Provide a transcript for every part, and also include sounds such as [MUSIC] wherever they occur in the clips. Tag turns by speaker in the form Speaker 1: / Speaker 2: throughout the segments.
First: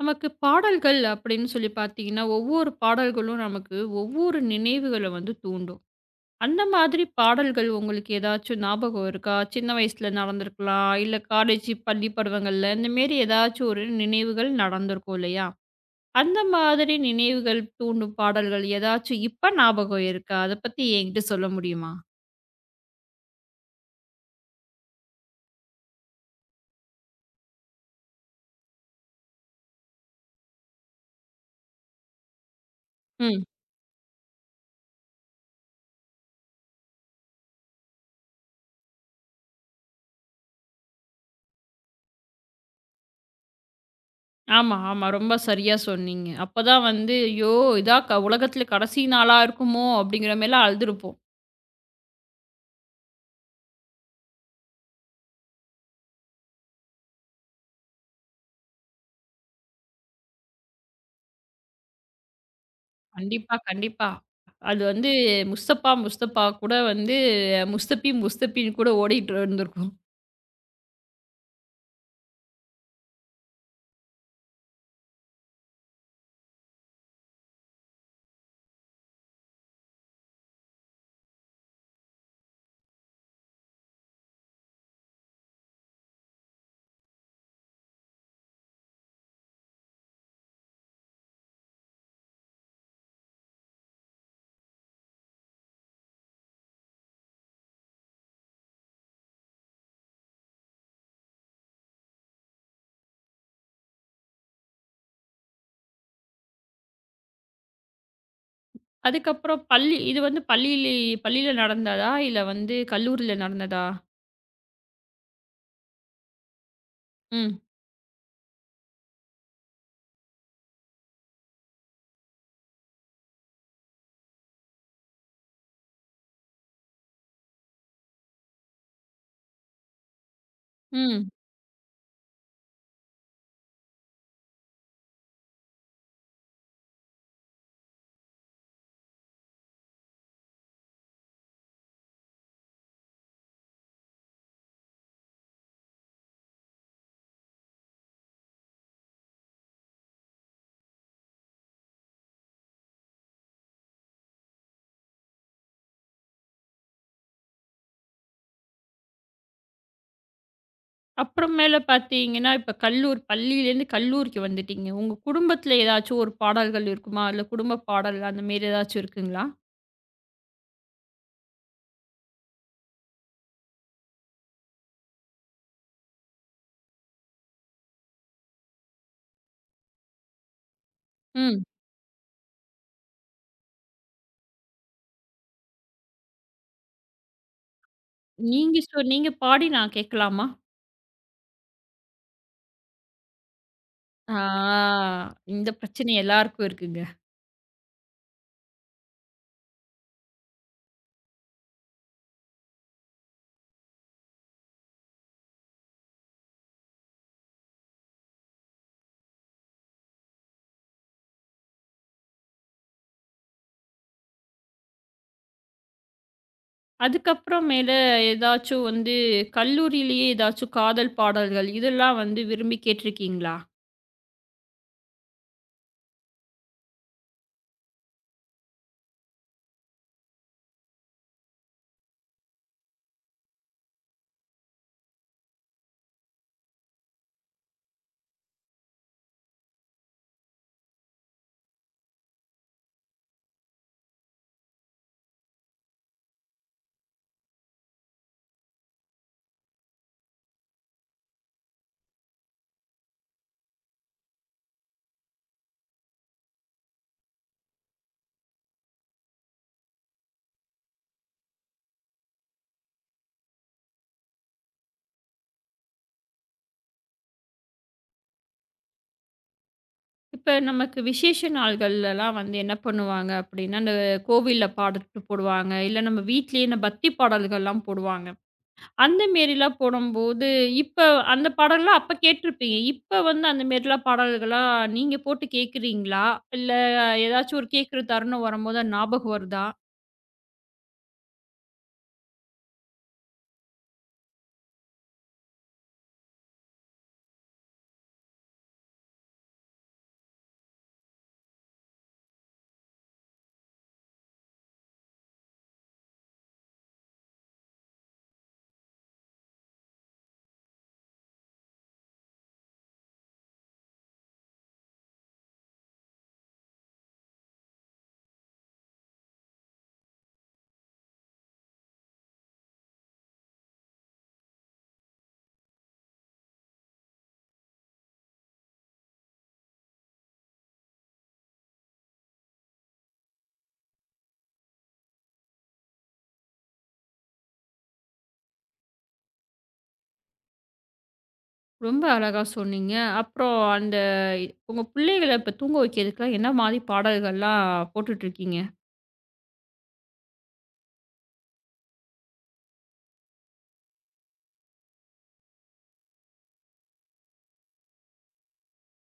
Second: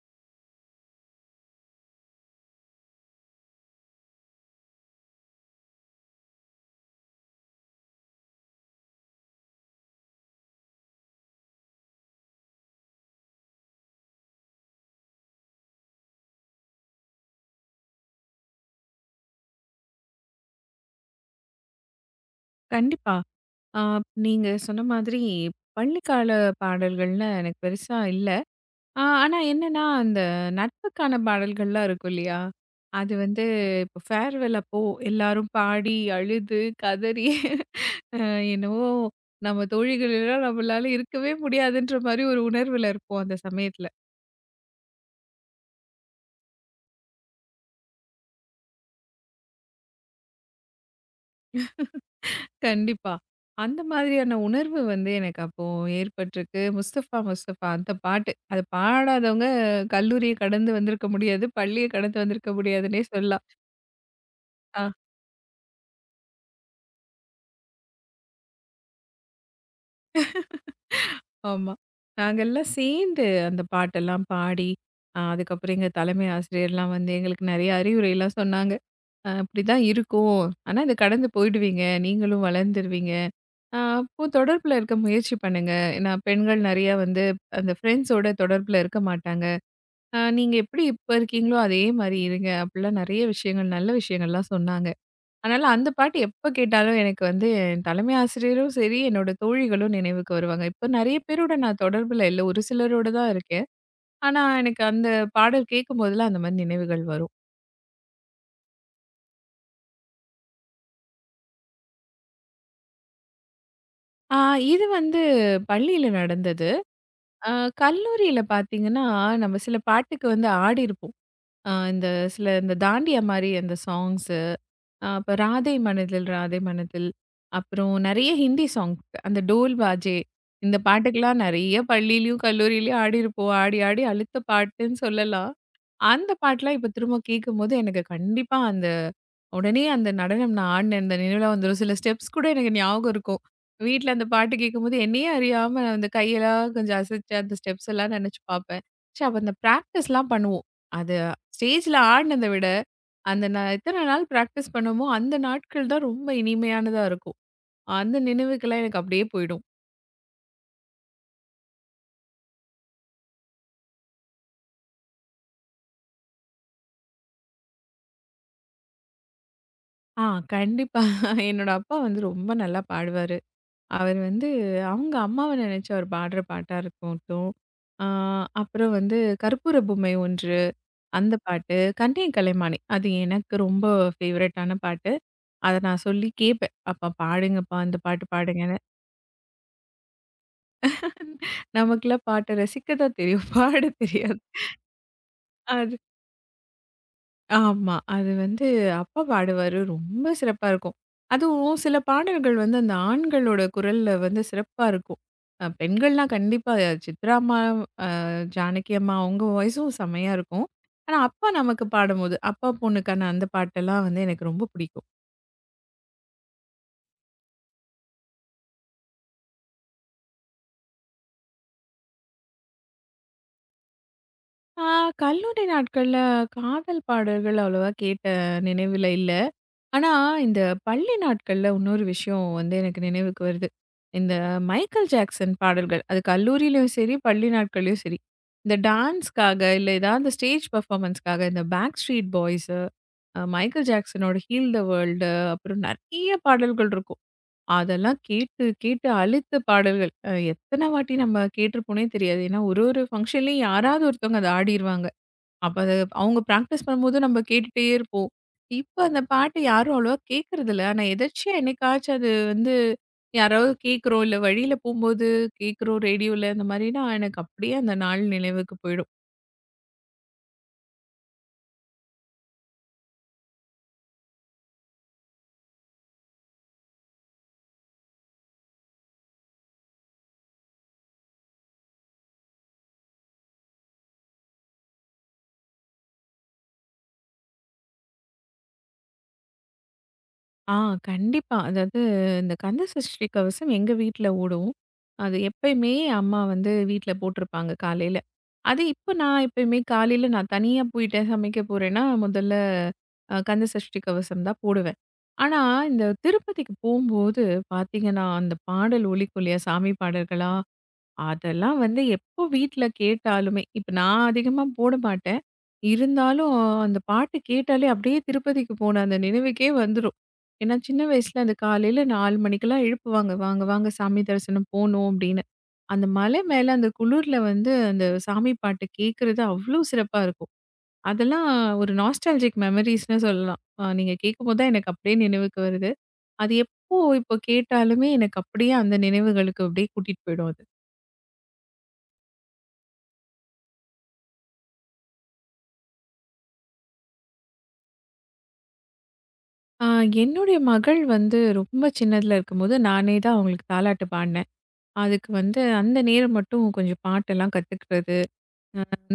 Speaker 1: நமக்கு பாடல்கள் அப்படின்னு சொல்லி பார்த்தீங்கன்னா, ஒவ்வொரு பாடல்களும் நமக்கு ஒவ்வொரு நினைவுகள வந்து தூண்டும். அந்த மாதிரி பாடல்கள் உங்களுக்கு ஏதாச்சும் ஞாபகம் இருக்கா? சின்ன வயசுல நடந்திருக்கலாம், இல்ல காலேஜ், பள்ளி பருவங்கள்ல இந்த மாரி ஏதாச்சும் ஒரு நினைவுகள் நடந்திருக்கும் இல்லையா? அந்த மாதிரி நினைவுகள் தூண்டும் பாடல்கள் ஏதாச்சும் இப்ப ஞாபகம் இருக்கா? அத பத்தி என்கிட்ட சொல்ல முடியுமா?
Speaker 2: கண்டிப்பா. ஆ நீங்க சொன்ன மாதிரி பள்ளிக்கால பாடல்கள்னு எனக்கு பெருசா இல்ல. ஆனா என்னன்னா, அந்த நட்புக்கான பாடல்கள்லாம் இருக்கும் இல்லையா? அது வந்து
Speaker 1: ம்.
Speaker 2: இப்போ ஃபேர்வெல் அப்போ எல்லாரும் பாடி, அழுது, கதறி அ என்னவோ நம்ம தோழிகள் எல்லாம் நம்மளால இருக்கவே முடியாதுன்ற மாரி ஒரு உணர்வுல இருப்போம் அந்த சமயத்துல.
Speaker 1: ஆமா, ஆமா. ரொம்ப சரியா சொன்னீங்க. அப்பதான் வந்து, "ஐயோ! இதா க உலகத்தில கடைசி நாளா இருக்குமோ!" அப்படிங்கிற மாரிலாம் அழுதுருப்போம்.
Speaker 2: கண்டிப்பா. அந்த மாதிரியான உணர்வு வந்து எனக்கு அப்போ ஏற்பட்டிருக்கு. முஸ்தஃபா முஸ்தஃபா அந்த பாட்டு. அது பாடாதவங்க கல்லூரிய கடந்து வந்திருக்க முடியாது. பள்ளிய கடந்து வந்திருக்க முடியாதுன்னே சொல்லலாம்.
Speaker 1: கண்டிப்பா, கண்டிப்பா. அது
Speaker 2: ஆ.
Speaker 1: வந்து முஸ்தபா, முஸ்தபா கூட வந்து முஸ்தபி, முஸ்தபின்னு கூட ஓடிட்டு இருந்திருக்கும்.
Speaker 2: ஆமா. நாங்கெல்லாம் சேர்ந்து அந்த பாட்டெல்லாம் பாடி, அதுக்கப்புறம் எங்க தலைமை ஆசிரியர்லாம் வந்து எங்களுக்கு நெறைய அறிவுரைலாம் சொன்னாங்க. "இப்படிதான் இருக்கும். ஆனா இத கடந்து போயிடுவீங்க. நீங்களும் வளர்ந்துருவீங்க. அப்போ தொடர்புல இருக்க முயற்சி பண்ணுங்க." ஏன்னா பெண்கள் நெறையா வந்து அந்த ஃப்ரெண்ட்ஸோட தொடர்புல இருக்க மாட்டாங்க. நீங்க எப்படி இப்ப இருக்கீங்களோ, அதே மாரி இருங்க. அப்படிலாம் நெறைய விஷயங்கள், நல்ல விஷயங்கள்லாம் சொன்னாங்க. அதனால அந்த பாட்டு எப்ப கேட்டாலும் எனக்கு வந்து என் தலைமை ஆசிரியரும் சரி, என்னோட தோழிகளும் நினைவுக்கு வருவாங்க. இப்ப நெறைய பேரோட நான் தொடர்புல இல்ல. ஒரு சிலரோட தான் இருக்கேன். ஆனா, எனக்கு அந்த பாடல் கேட்கும்போதெல்லாம் அந்த மாரி நினைவுகள் வரும்.
Speaker 1: அதுக்கப்புறம் பள்ளி இது வந்து பள்ளியில நடந்ததா? இல்ல வந்து கல்லூரியில நடந்ததா?
Speaker 2: ஆ இது வந்து பள்ளியில நடந்தது. அ
Speaker 1: ம்,
Speaker 2: கல்லூரியில பார்த்தீங்கன்னா, நம்ம சில பாட்டுக்கு வந்து ஆடியிருப்போம். இந்த சில இந்த தாண்டியா மாரி அந்த சாங்ஸ் அப்ப ராதே மனதில் ராதே மனதில். அப்புறம் நெறைய ஹிந்தி சாங். அந்த டோல் பாஜே இந்த
Speaker 1: ம்.
Speaker 2: பாட்டுக்கெல்லாம் நெறைய பள்ளியிலயும், கல்லூரியிலயும் ஆடியிருப்போம். ஆடி, ஆடி அலுத்த பாட்டுன்னு சொல்லலாம். அந்த பாட்டெல்லாம் இப்ப திரும்ப கேட்கும்போது எனக்கு கண்டிப்பா அந்த உடனே அந்த நடனம் நான் ஆடின அந்த நினைவுலாம் வந்துரும். சில ஸ்டெப்ஸ் கூட எனக்கு ஞாபகம் இருக்கும். வீட்ல அந்த பாட்டு கேட்கும்போது என்னையே அறியாம நான் அந்த கையெல்லாம் கொஞ்சம் அசைச்சு அந்த ஸ்டெப்ஸ் எல்லாம் நெனச்சு பார்ப்பேன். ச்சே! அப்ப அந்த பிராக்டிஸ்லாம் பண்ணுவோம். அது ஸ்டேஜ்ல ஆடினத விட அந்த நான் எத்தன நாள் பிராக்டிஸ் பண்ணோமோ, அந்த நாட்கள் தான் ரொம்ப இனிமையானதா இருக்கும். அந்த நினைவுகள்லாம் எனக்கு அப்படியே போயிடும்.
Speaker 1: அப்புறமேல பார்த்தீங்கன்னா, இப்ப கல்லூர் பள்ளியிலேருந்து கல்லூரிக்கு வந்துட்டீங்க. உங்க குடும்பத்தில ஏதாச்சும் ஒரு பாடல்கள் இருக்குமா? இல்ல குடும்ப பாடல் அந்த மாரி ஏதாச்சும் இருக்குங்களா?
Speaker 2: ஆ கண்டிப்பா. என்னோட அப்பா வந்து ரொம்ப நல்லா பாடுவாரு. அவர் வந்து அவங்க அம்மாவ நினைச்சு அவர் பாடுற பாட்டா இருக்கட்டும், ஆ அப்புறம் வந்து கற்பூர பொம்மை ஒன்று, அந்த
Speaker 1: ம்.
Speaker 2: பாட்டு, கண்ணே கலைமானே அது எனக்கு ரொம்ப ஃபேவரட்டான பாட்டு. அத நான் சொல்லி கேட்பேன். "அப்பா பாடுங்கப்பா, அந்த பாட்டு பாடுங்கன்னு."
Speaker 1: நீங்க பாடி நான் கேட்கலாமா?
Speaker 2: நமக்கெல்லாம் பாட்ட ரசிக்க தான் தெரியும். பாட தெரியாது.
Speaker 1: ஆ, இந்த
Speaker 2: அது
Speaker 1: பிரச்சனை எல்லாருக்கும் இருக்குங்க.
Speaker 2: ஆமா. அது வந்து அப்பா பாடுவாரு. ரொம்ப சிறப்பா இருக்கும். அதுவும் சில பாடல்கள் வந்து அந்த ஆண்களோட குரல்ல வந்து சிறப்பா இருக்கும். பெண்கள்லாம் கண்டிப்பா சித்ரா அம்மா, ஜானகி அம்மா அவங்க வாய்ஸும் செம்மையா இருக்கும். ஆனா அப்பா நமக்கு பாடும்போது, அப்பா பொண்ணுக்கான அந்த பாட்டெல்லாம் வந்து எனக்கு ரொம்ப பிடிக்கும்.
Speaker 1: அதுக்கப்புறம் மேல ஏதாச்சும் வந்து கல்லூரியிலேயே ஏதாச்சும் காதல் பாடல்கள் இதெல்லாம் வந்து விரும்பி கேட்டிருக்கீங்களா?
Speaker 2: ஆ கல்லூரி நாட்கள்ல காதல் பாடல்கள் அவ்வளவா கேட்ட நினைவில இல்ல. ஆனா, இந்த பள்ளி நாட்கள்ல இன்னொரு விஷயம் வந்து எனக்கு நினைவுக்கு வருது. இந்த மைக்கேல் ஜாக்சன் பாடல்கள். அது கல்லூரியிலயும் சரி, பள்ளி நாட்கள்லயும் சரி. இந்த டான்ஸ்‌க்காக இல்ல ஏதாவது ஸ்டேஜ் பெர்ஃபார்மன்ஸ்‌க்காக இந்த பேக் ஸ்ட்ரீட் பாய்ஸ், மைக்கேல் ஜாக்சனோட ஹீல் த வேர்ல்டு அப்புறம் நெறைய பாடல்கள் இருக்கும். அதெல்லாம் கேட்டு கேட்டு அலுத்த பாடல்கள். எத்தன வாட்டி நம்ம கேட்டிருப்போம்னே தெரியாது. ஏன்னா, ஒரு ஒரு ஃபங்ஷன்லயும் யாராவது ஒருத்தவங்க அத ஆடிருவாங்க. அப்ப அது அவங்க பிராக்டிஸ் பண்ணும்போது நம்ம கேட்டுட்டே இருப்போம். இப்ப அந்த பாட்டு யாரும் அவ்வளவா கேட்கறதில்ல. ஆனா எதர்ச்சியா என்னைக்காச்சும் அது வந்து யாராவது கேட்குறோம், இல்ல வழியில போம்போது கேட்குறோம் ரேடியோல, அந்த மாதிரினா எனக்கு அப்படியே அந்த நாள் நினைவுக்கு போயிடும்.
Speaker 1: இப்ப நமக்கு விசேஷ நாள்கள்லலாம் வந்து என்ன பண்ணுவாங்க அப்படின்னா, அந்த கோவில்ல பாடல் போடுவாங்க. இல்ல நம்ம வீட்லயே இந்த பக்தி பாடல்கள்லாம் போடுவாங்க. அந்த மேரிலாம் போடும்போது, இப்ப அந்த பாடல்லாம் அப்ப கேட்டிருப்பீங்க. இப்ப வந்து அந்த மேரிலாம் பாடல்களா நீங்க போட்டு கேட்குறீங்களா? இல்ல ஏதாச்சும் ஒரு கேட்குற தருணம் வரும்போது அது ஞாபகம் வருதா?
Speaker 2: ஆ கண்டிப்பா. அதாவது இந்த கந்த சஷ்டி கவசம் எங்க வீட்ல ஓடும். அது எப்பயுமே அம்மா வந்து வீட்ல போட்டிருப்பாங்க காலையில. அது இப்ப நான் எப்பயுமே காலையில நான் தனியா போயிட்டேன் சமைக்க போறேன்னா, முதல்ல கந்த சஷ்டி கவசம் தான் போடுவேன். ஆனா, இந்த திருப்பதிக்கு போம்போது பார்த்தீங்கன்னா, அந்த பாடல் ஒலிக்கும் இல்லையா? சாமி பாடல்களா அதெல்லாம் வந்து எப்போ வீட்ல கேட்டாலுமே, இப்ப நான் அதிகமா போட மாட்டேன். இருந்தாலும் அந்த பாட்டு கேட்டாலே அப்படியே திருப்பதிக்கு போன அந்த நினைவுக்கே வந்துரும். ஏன்னா சின்ன வயசுல அந்த காலையில 4 மணிக்கெல்லாம் எழுப்புவாங்க. "வாங்க, வாங்க சாமி தரிசனம் போணும்" அப்படின்னு. அந்த மலை மேல அந்த குளிர்ல வந்து அந்த சாமி பாட்டு கேட்கறது அவ்ளோ சிறப்பா இருக்கும். அதெல்லாம் ஒரு நாஸ்டால்ஜிக் மெமரீஸ்ன்னு சொல்லலாம். நீங்க கேட்கும்போது தான் எனக்கு அப்படியே நினைவுக்கு வருது. அது எப்போ இப்போ கேட்டாலுமே எனக்கு அப்படியே அந்த நினைவுகளுக்கு அப்படியே கூட்டிட்டு போயிடும் அது.
Speaker 1: ரொம்ப அழகா சொன்னீங்க. அப்புறம் அந்த உங்க பிள்ளைகள இப்ப தூங்க வைக்கிறதுக்குலாம் என்ன மாரி பாடல்கள்லாம் போட்டுட்ருக்கீங்க?
Speaker 2: ஆ, என்னுடைய மகள் வந்து ரொம்ப சின்னதுல இருக்கும்போது நானே தான் அவங்களுக்கு தாலாட்டு பாடினேன். அதுக்கு வந்து அந்த நேரம் மட்டும் கொஞ்சம் பாட்டெல்லாம் கத்துக்கிறது.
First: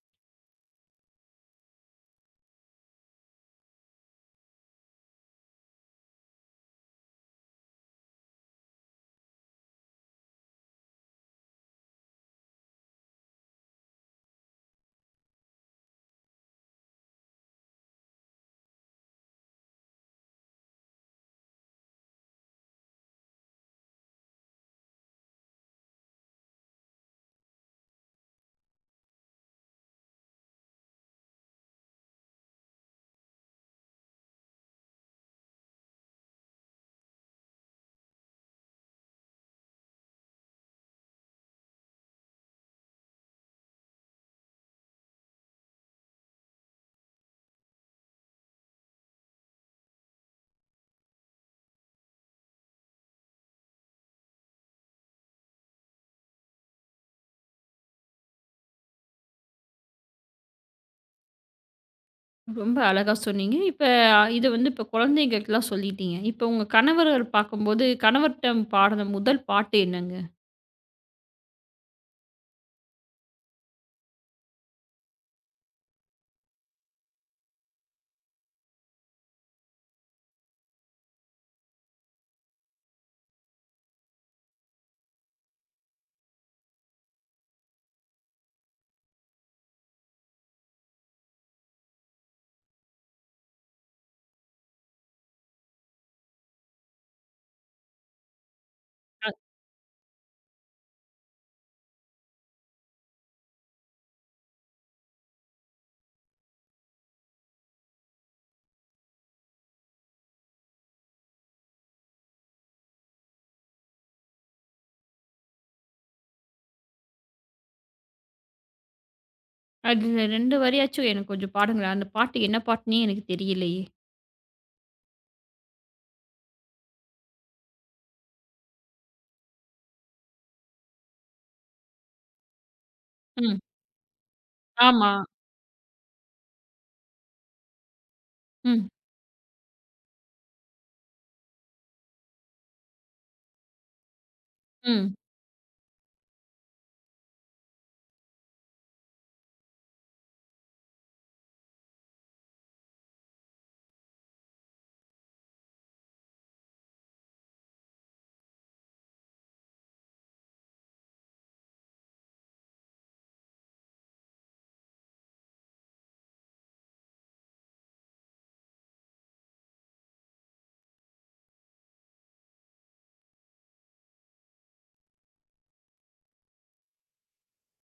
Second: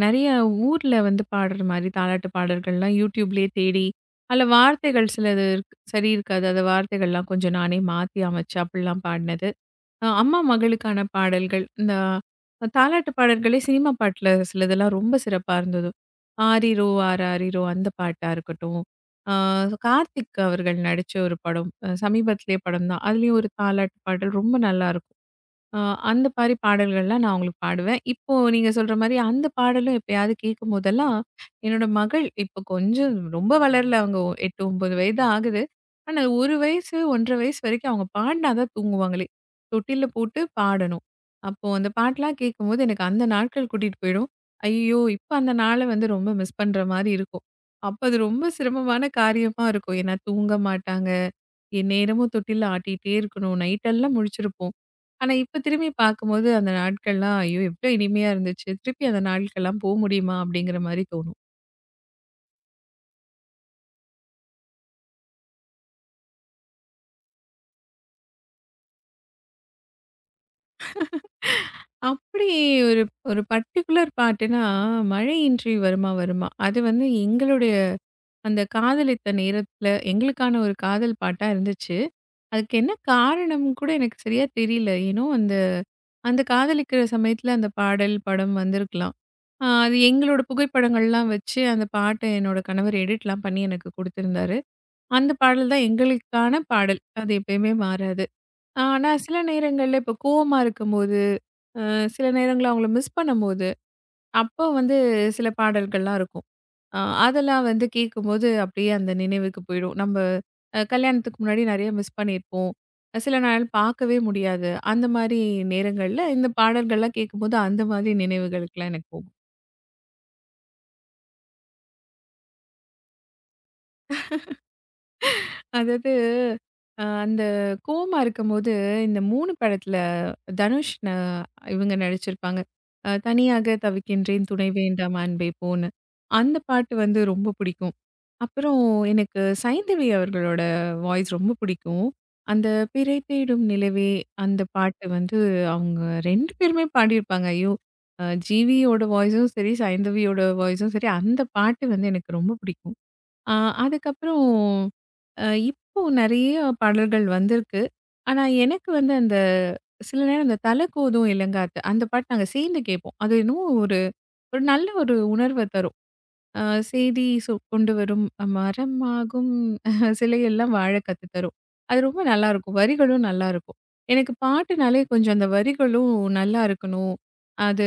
Speaker 2: நெறைய ஊர்ல வந்து பாடுற மாரி தாலாட்டு பாடல்கள்லாம் YouTubeலயே தேடி, அதுல வார்த்தைகள் சிலது சரி இருக்காது. அந்த வார்த்தைகள்லாம் கொஞ்சம் நானே மாத்தி அமைச்சு அப்படிலாம் பாடினது. அம்மா மகளுக்கான பாடல்கள். இந்த தாலாட்டு பாடல்களே சினிமா பாட்டுல சிலதெல்லாம் ரொம்ப சிறப்பா இருந்தது. "ஆரிரோ ஆராரிரோ" அந்த பாட்டா இருக்கட்டும். ஆ கார்த்திக் அவர்கள் நடிச்ச ஒரு படம். சமீபத்திலேயே படம் தான். அதுலயும் ஒரு தாலாட்டு பாடல் ரொம்ப நல்லாருக்கும். அ அந்த மாரி பாடல்கள்லாம் நான் அவங்களுக்கு பாடுவேன். இப்போ நீங்க சொல்ற மாரி அந்த பாடலும் எப்பயாவது கேட்கும்போதெல்லாம், என்னோட மகள் இப்போ கொஞ்சம் ரொம்ப வளரல அவங்க 8, 9 வயது ஆகுது. ஆனா 1 வயசு, 1 1/2 வயசு வரைக்கும் அவங்க பாடுனா தான் தூங்குவாங்களே! தொட்டில்ல போட்டு பாடணும். அப்போ அந்த பாட்டெல்லாம் கேட்கும்போது எனக்கு அந்த நாட்கள் கூட்டிட்டு போயிடும். ஐயய்யோ! இப்ப அந்த நாள வந்து ரொம்ப மிஸ் பண்ற மாரி இருக்கும். அப்ப அது ரொம்ப சிரமமான காரியமா இருக்கும். ஏன்னா தூங்க மாட்டாங்க. எந்நேரமும் தொட்டில்ல ஆட்டிட்டே இருக்கணும். நைட்டெல்லாம் முழிச்சிருப்போம். ஆனா, இப்ப திரும்பி பார்க்கும்போது அந்த நாட்கள்லாம், ஐயோ! எவ்ளோ இனிமையா இருந்துச்சு. திருப்பி அந்த நாட்கள்லாம் போ முடியுமா? அப்படிங்கிற மாரி தோணும்.
Speaker 1: ரொம்ப அழகா சொன்னீங்க. இப்ப இது வந்து இப்ப குழந்தைங்களுக்குலாம் சொல்லிட்டீங்க. இப்ப உங்க கணவர்கள் பார்க்கும்போது, கணவர்ட்ட பாடுன முதல் பாட்டு என்னங்க?
Speaker 2: அப்படி ஒரு ஒரு பர்ட்டிகுலர் பாட்டுன்னா, "மழையின்றி வருமா வருமா" அது வந்து எங்களுடைய அந்த காதலித்த நேரத்துல எங்களுக்கான ஒரு காதல் பாட்டா இருந்துச்சு. அதுக்கு என்ன காரணம்னு கூட எனக்கு சரியா தெரியல. ஏனோ அந்த அந்த காதலிக்கிற சமயத்துல அந்த பாடல், படம் வந்திருக்கலாம். அது எங்களோட புகைப்படங்கள்லாம் வச்சு, அந்த பாட்ட என்னோட கணவர் எடிட்லாம் பண்ணி எனக்கு குடுத்திருந்தாரு. அந்த பாடல் தான் எங்களுக்கான பாடல். அது எப்பயுமே மாறாது. ஆனா
Speaker 1: அ,
Speaker 2: சில நேரங்கள்ல இப்போ கோவமா இருக்கும்போது, சில நேரங்கள்ல அவங்கள மிஸ் பண்ணும்போது அப்போ வந்து சில பாடல்கள்லாம் இருக்கும். அ அதெல்லாம் வந்து கேட்கும்போது அப்படியே அந்த நினைவுக்கு போயிடும். நம்ம கல்யாணத்துக்கு முன்னாடி நெறைய மிஸ் பண்ணியிருப்போம். சில நாள் பார்க்கவே முடியாது. அந்த மாரி நேரங்கள்ல இந்த பாடல்கள்லாம் கேட்கும்போது அந்த மாதிரி நினைவுகளுக்கெல்லாம் எனக்கு போகும்.
Speaker 1: அதுல 2 வரியாச்சும் எனக்கு கொஞ்சம் பாடுங்களேன். அந்த பாட்டு என்ன பாட்டுன்னே எனக்கு தெரியலையே?
Speaker 2: அதாவது, அந்த கோவமா இருக்கும்போது, இந்த 3 படத்துல தனுஷ் இவங்க நடிச்சிருப்பாங்க.
Speaker 1: ம்.
Speaker 2: "தனியாக தவிக்கின்றேன் துணை
Speaker 1: ஆமா.
Speaker 2: வேண்டாம் அன்பே போன்னு." அந்த பாட்டு வந்து ரொம்ப பிடிக்கும். அப்புறம்
Speaker 1: ம்.
Speaker 2: எனக்கு சைந்தவி அவர்களோட வாய்ஸ் ரொம்ப பிடிக்கும். அந்த "பிறை தேடும் நிலவே" அந்த பாட்டு
Speaker 1: ம்.
Speaker 2: வந்து அவங்க 2 பேருமே பாடியிருப்பாங்க. ஐயோ! ஜீவியோட வாய்ஸும் சரி, சைந்தவியோட வாய்ஸும் சரி, அந்த பாட்டு வந்து எனக்கு ரொம்ப பிடிக்கும். ஆ அதுக்கப்புறம் அ இப்போ நெறைய பாடல்கள் வந்திருக்கு. ஆனா, எனக்கு வந்து அந்த சில நேரம் அந்த "தல கோதும் இலங்காத்து" அந்த பாட்டு நாங்க சேர்ந்து கேட்போம். அது என்னமோ ஒரு ஒரு நல்ல ஒரு உணர்வ தரும். அ "சேதி சொ கொண்டு வரும் மரமாகும் [LAUGHS] சிலையெல்லாம் வாழ கத்து தரும்." அது ரொம்ப நல்லாயிருக்கும். வரிகளும் நல்லாயிருக்கும். எனக்கு பாட்டுனாலே கொஞ்சம் அந்த வரிகளும் நல்லா இருக்கணும். அது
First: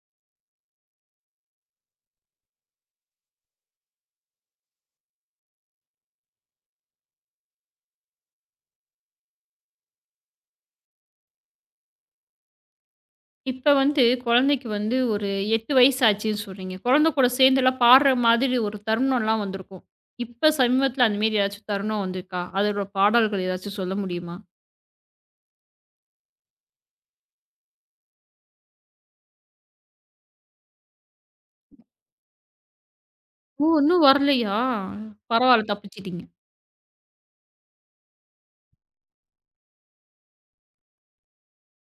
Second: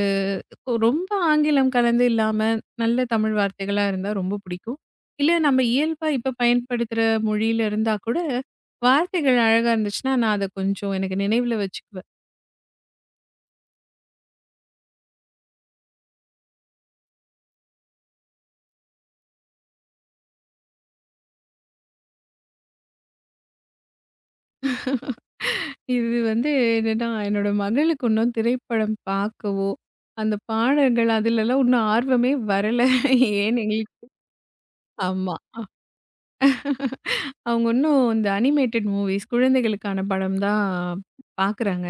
Speaker 2: ஓ, ரொம்ப ஆங்கிலம் கலந்து இல்லாம, நல்ல தமிழ் வார்த்தைகளா இருந்தா ரொம்ப பிடிக்கும். இல்ல நம்ம இயல்பா இப்ப பயன்படுத்துற மொழியில இருந்தா கூட, வார்த்தைகள் அழகா இருந்துச்சுன்னா, நான் அத கொஞ்சம் எனக்கு நினைவுல வச்சுக்குவேன்.
Speaker 1: இப்ப வந்து குழந்தைக்கு வந்து ஒரு 8 வயசு ஆச்சுன்னு சொல்றீங்க. குழந்தை கூட சேர்ந்தெல்லாம் பாடுற மாதிரி ஒரு தருணம்லாம் வந்திருக்கும். இப்ப சமீபத்தில அந்த மாரி ஏதாச்சும் தருணம் வந்திருக்கா? அதோட பாடல்கள் ஏதாச்சும் சொல்ல முடியுமா?
Speaker 2: இது வந்து என்னன்னா, என்னோட மகளுக்கு இன்னும் திரைப்படம் பார்க்கவோ, அந்த பாடல்கள் அதுலலாம் இன்னும் ஆர்வமே வரல. ஏன்னு
Speaker 1: ஓ! இன்னும்
Speaker 2: எங்களுக்கு
Speaker 1: வரலையா?
Speaker 2: ஆமா.
Speaker 1: பரவால்ல, தப்பிச்சுட்டீங்க.
Speaker 2: அவங்க இன்னும் இந்த அனிமேட்டட் மூவிஸ் குழந்தைகளுக்கான படம் தான் பார்க்குறாங்க.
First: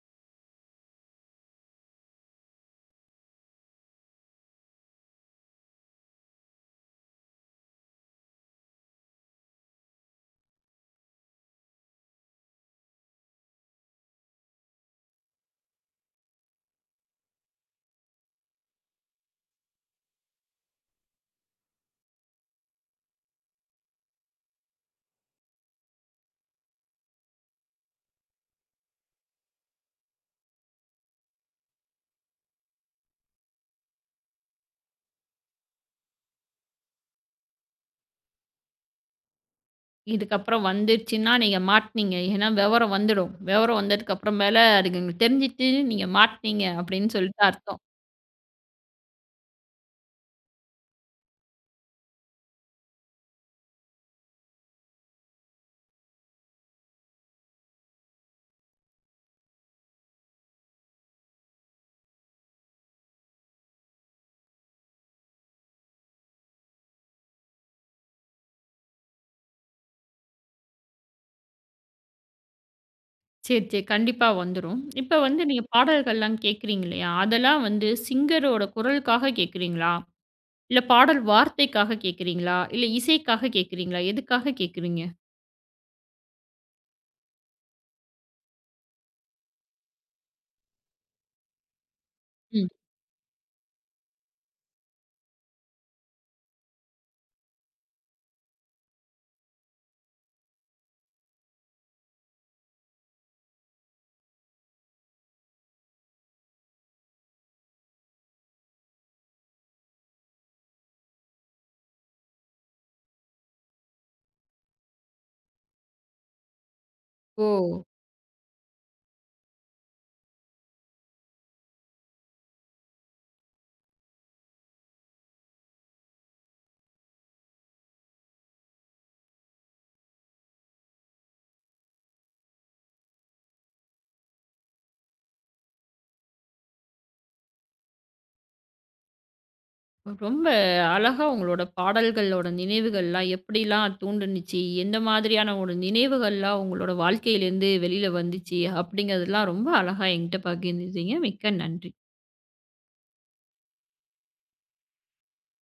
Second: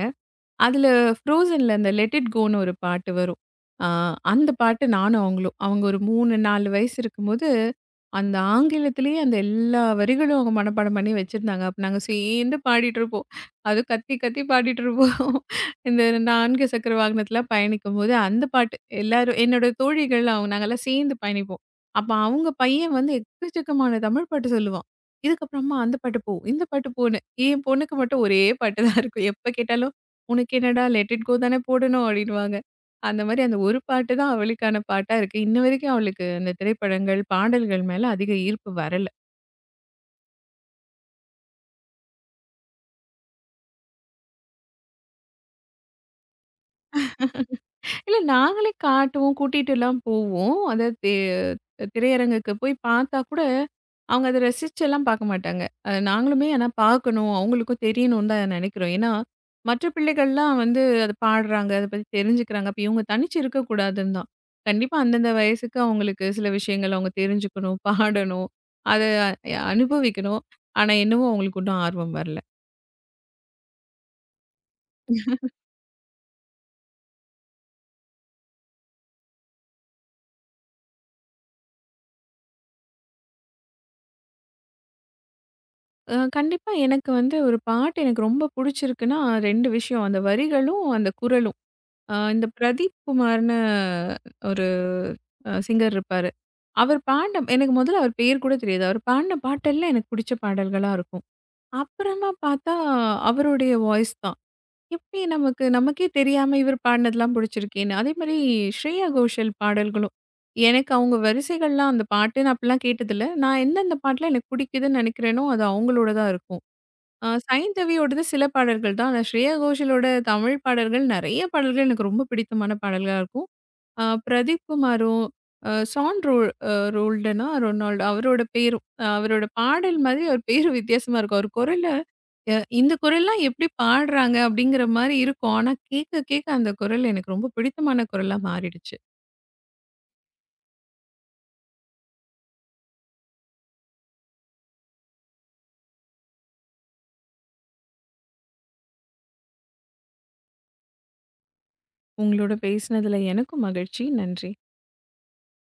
Speaker 2: அதுல ஃப்ரோசன்ல அந்த லெட் இட் கோன்னு ஒரு பாட்டு வரும். ஆ அந்த பாட்டு நானும் அவங்களும். அவங்க ஒரு 3, 4 வயசு இருக்கும்போது, அந்த ஆங்கிலத்திலேயே அந்த எல்லா வரிகளும் அவங்க மனப்பாடம் பண்ணி வச்சிருந்தாங்க. அப்ப நாங்க சேர்ந்து பாடிட்டுருப்போம். அதுவும் கத்தி கத்தி பாடிட்டுருப்போம். இந்த 4 சக்கர வாகனத்திலாம் பயணிக்கும்போது அந்த பாட்டு எல்லாரும் என்னோட தோழிகள் அவங்க நாங்கலாம் சேர்ந்து பயணிப்போம். அப்ப அவங்க பையன் வந்து எக்கச்சக்கமான தமிழ் பாட்டு சொல்லுவான். இதுக்கப்புறமா அந்த பாட்டு போ, இந்த பாட்டு போன்னு. என் பொண்ணுக்கு மட்டும் ஒரே பாட்டு தான் இருக்கும். எப்ப கேட்டாலும் உனக்கு என்னடா லெட் இட் கோ தானே போடணும் அப்படின்னுவாங்க. அந்த மாரி அந்த ஒரு பாட்டு தான் அவளுக்கான பாட்டா இருக்கு. இன்ன வரைக்கும் அவளுக்கு அந்த திரைப்படங்கள், பாடல்கள் மேல அதிக ஈர்ப்பு வரல.
Speaker 1: இதுக்கப்புறம் வந்துருச்சுன்னா நீங்க மாட்னீங்க. ஏன்னா விவரம் வந்துடும். விவரம் வந்ததுக்கு அப்புறம் மேல அதுக்கு எங்களுக்கு தெரிஞ்சுட்டு நீங்க மாட்னீங்க அப்படின்னு சொல்லிட்டு அர்த்தம்.
Speaker 2: இல்ல நாங்களே காட்டுவோம். கூட்டிட்டுலாம் போவோம். அதாவது திரையரங்குக்கு போய் பார்த்தா கூட, அவங்க அத ரசிச்செல்லாம் பார்க்க மாட்டாங்க. நாங்களுமே ஆனா பார்க்கணும், அவங்களுக்கும் தெரியணும்னு தான் நெனைக்கிறோம். ஏன்னா, மற்ற பிள்ளைகள்லாம் வந்து அத பாடுறாங்க, அத பத்தி தெரிஞ்சுக்கிறாங்க. அப்ப இவங்க தனிச்சு இருக்கக்கூடாதுன்னு தான். கண்டிப்பா அந்தந்த வயசுக்கு அவங்களுக்கு சில விஷயங்கள் அவங்க தெரிஞ்சுக்கணும், பாடணும், அத அனுபவிக்கணும். ஆனா என்னவோ அவங்களுக்கு இன்னும் ஆர்வம் வரல.
Speaker 1: சரி, சரி. கண்டிப்பா வந்துரும். இப்ப வந்து நீங்க பாடல்கள்லாம் கேட்கிறீங்க இல்லையா? அதெல்லாம் வந்து சிங்கரோட குரலுக்காக கேட்கிறீங்களா? இல்ல பாடல் வார்த்தைக்காக கேட்கிறீங்களா? இல்ல இசைக்காக கேட்கிறீங்களா? எதுக்காக கேட்கிறீங்க?
Speaker 2: கண்டிப்பா எனக்கு வந்து ஒரு பாட்டு எனக்கு ரொம்ப புடிச்சிருக்குன்னா, 2 விஷயம். அந்த வரிகளும், அந்த குரலும். இந்த
Speaker 1: ம்.
Speaker 2: பிரதீப் குமார்ன்னு ஒரு சிங்கர் இருப்பாரு. அவர் பாடின எனக்கு முதல்ல அவர் பேர் கூட தெரியாது. அவர் பாடின பாட்டெல்லாம் எனக்கு புடிச்ச பாடல்களா இருக்கும். அப்புறமா பார்த்தா அவருடைய வாய்ஸ் தான். எப்படி நமக்கு நமக்கே தெரியாம இவர் பாடினதெல்லாம் புடிச்சிருக்கேன்னு. அதேமாரி ஸ்ரேயா கோஷல் பாடல்களும். எனக்கு அவங்க வரிசைகள்லாம் அந்த பாட்டுன்னு அப்பலாம் கேட்டதில்ல. நான் எந்தெந்த பாட்டுலாம் எனக்கு பிடிக்குதுன்னு நெனைக்கிறேனோ, அது அவங்களோட தான் இருக்கும்.
Speaker 1: ஓ!
Speaker 2: சைந்தவியோடது சில பாடல்கள் தான். ஆனா ஸ்ரேயா கோஷலோட தமிழ் பாடல்கள் நெறைய பாடல்கள் எனக்கு ரொம்ப பிடித்தமான பாடல்களா இருக்கும். பிரதீப் குமாரும், அ சான் ரோல் அ ரோல்டனா ரொனால்டோ அவரோட பேரும் ஆ, அவரோட பாடல் மாதிரி அவர் பேரும் வித்தியாசமா இருக்கும். அவர் குரல இந்த குரல்லாம் எப்படி பாடுறாங்க அப்படிங்கிற மாரி இருக்கும். ஆனா கேட்க கேட்க அந்த குரல் எனக்கு ரொம்ப பிடித்தமான குரலா மாறிடுச்சு.
Speaker 1: ரொம்ப அழகா உங்களோட பாடல்களோட நினைவுகள்லாம் எப்படிலாம் தூண்டுனுச்சு? எந்த மாதிரியான ஒரு நினைவுகள்லாம் உங்களோட வாழ்க்கையிலேருந்து வெளியில வந்துச்சு? அப்படிங்கிறதெல்லாம் ரொம்ப அழகா என்கிட்ட பகிர்ந்துக்கிட்டீங்க. மிக்க நன்றி.
Speaker 2: உங்களோட பேசினதுல எனக்கும் மகிழ்ச்சி. நன்றி.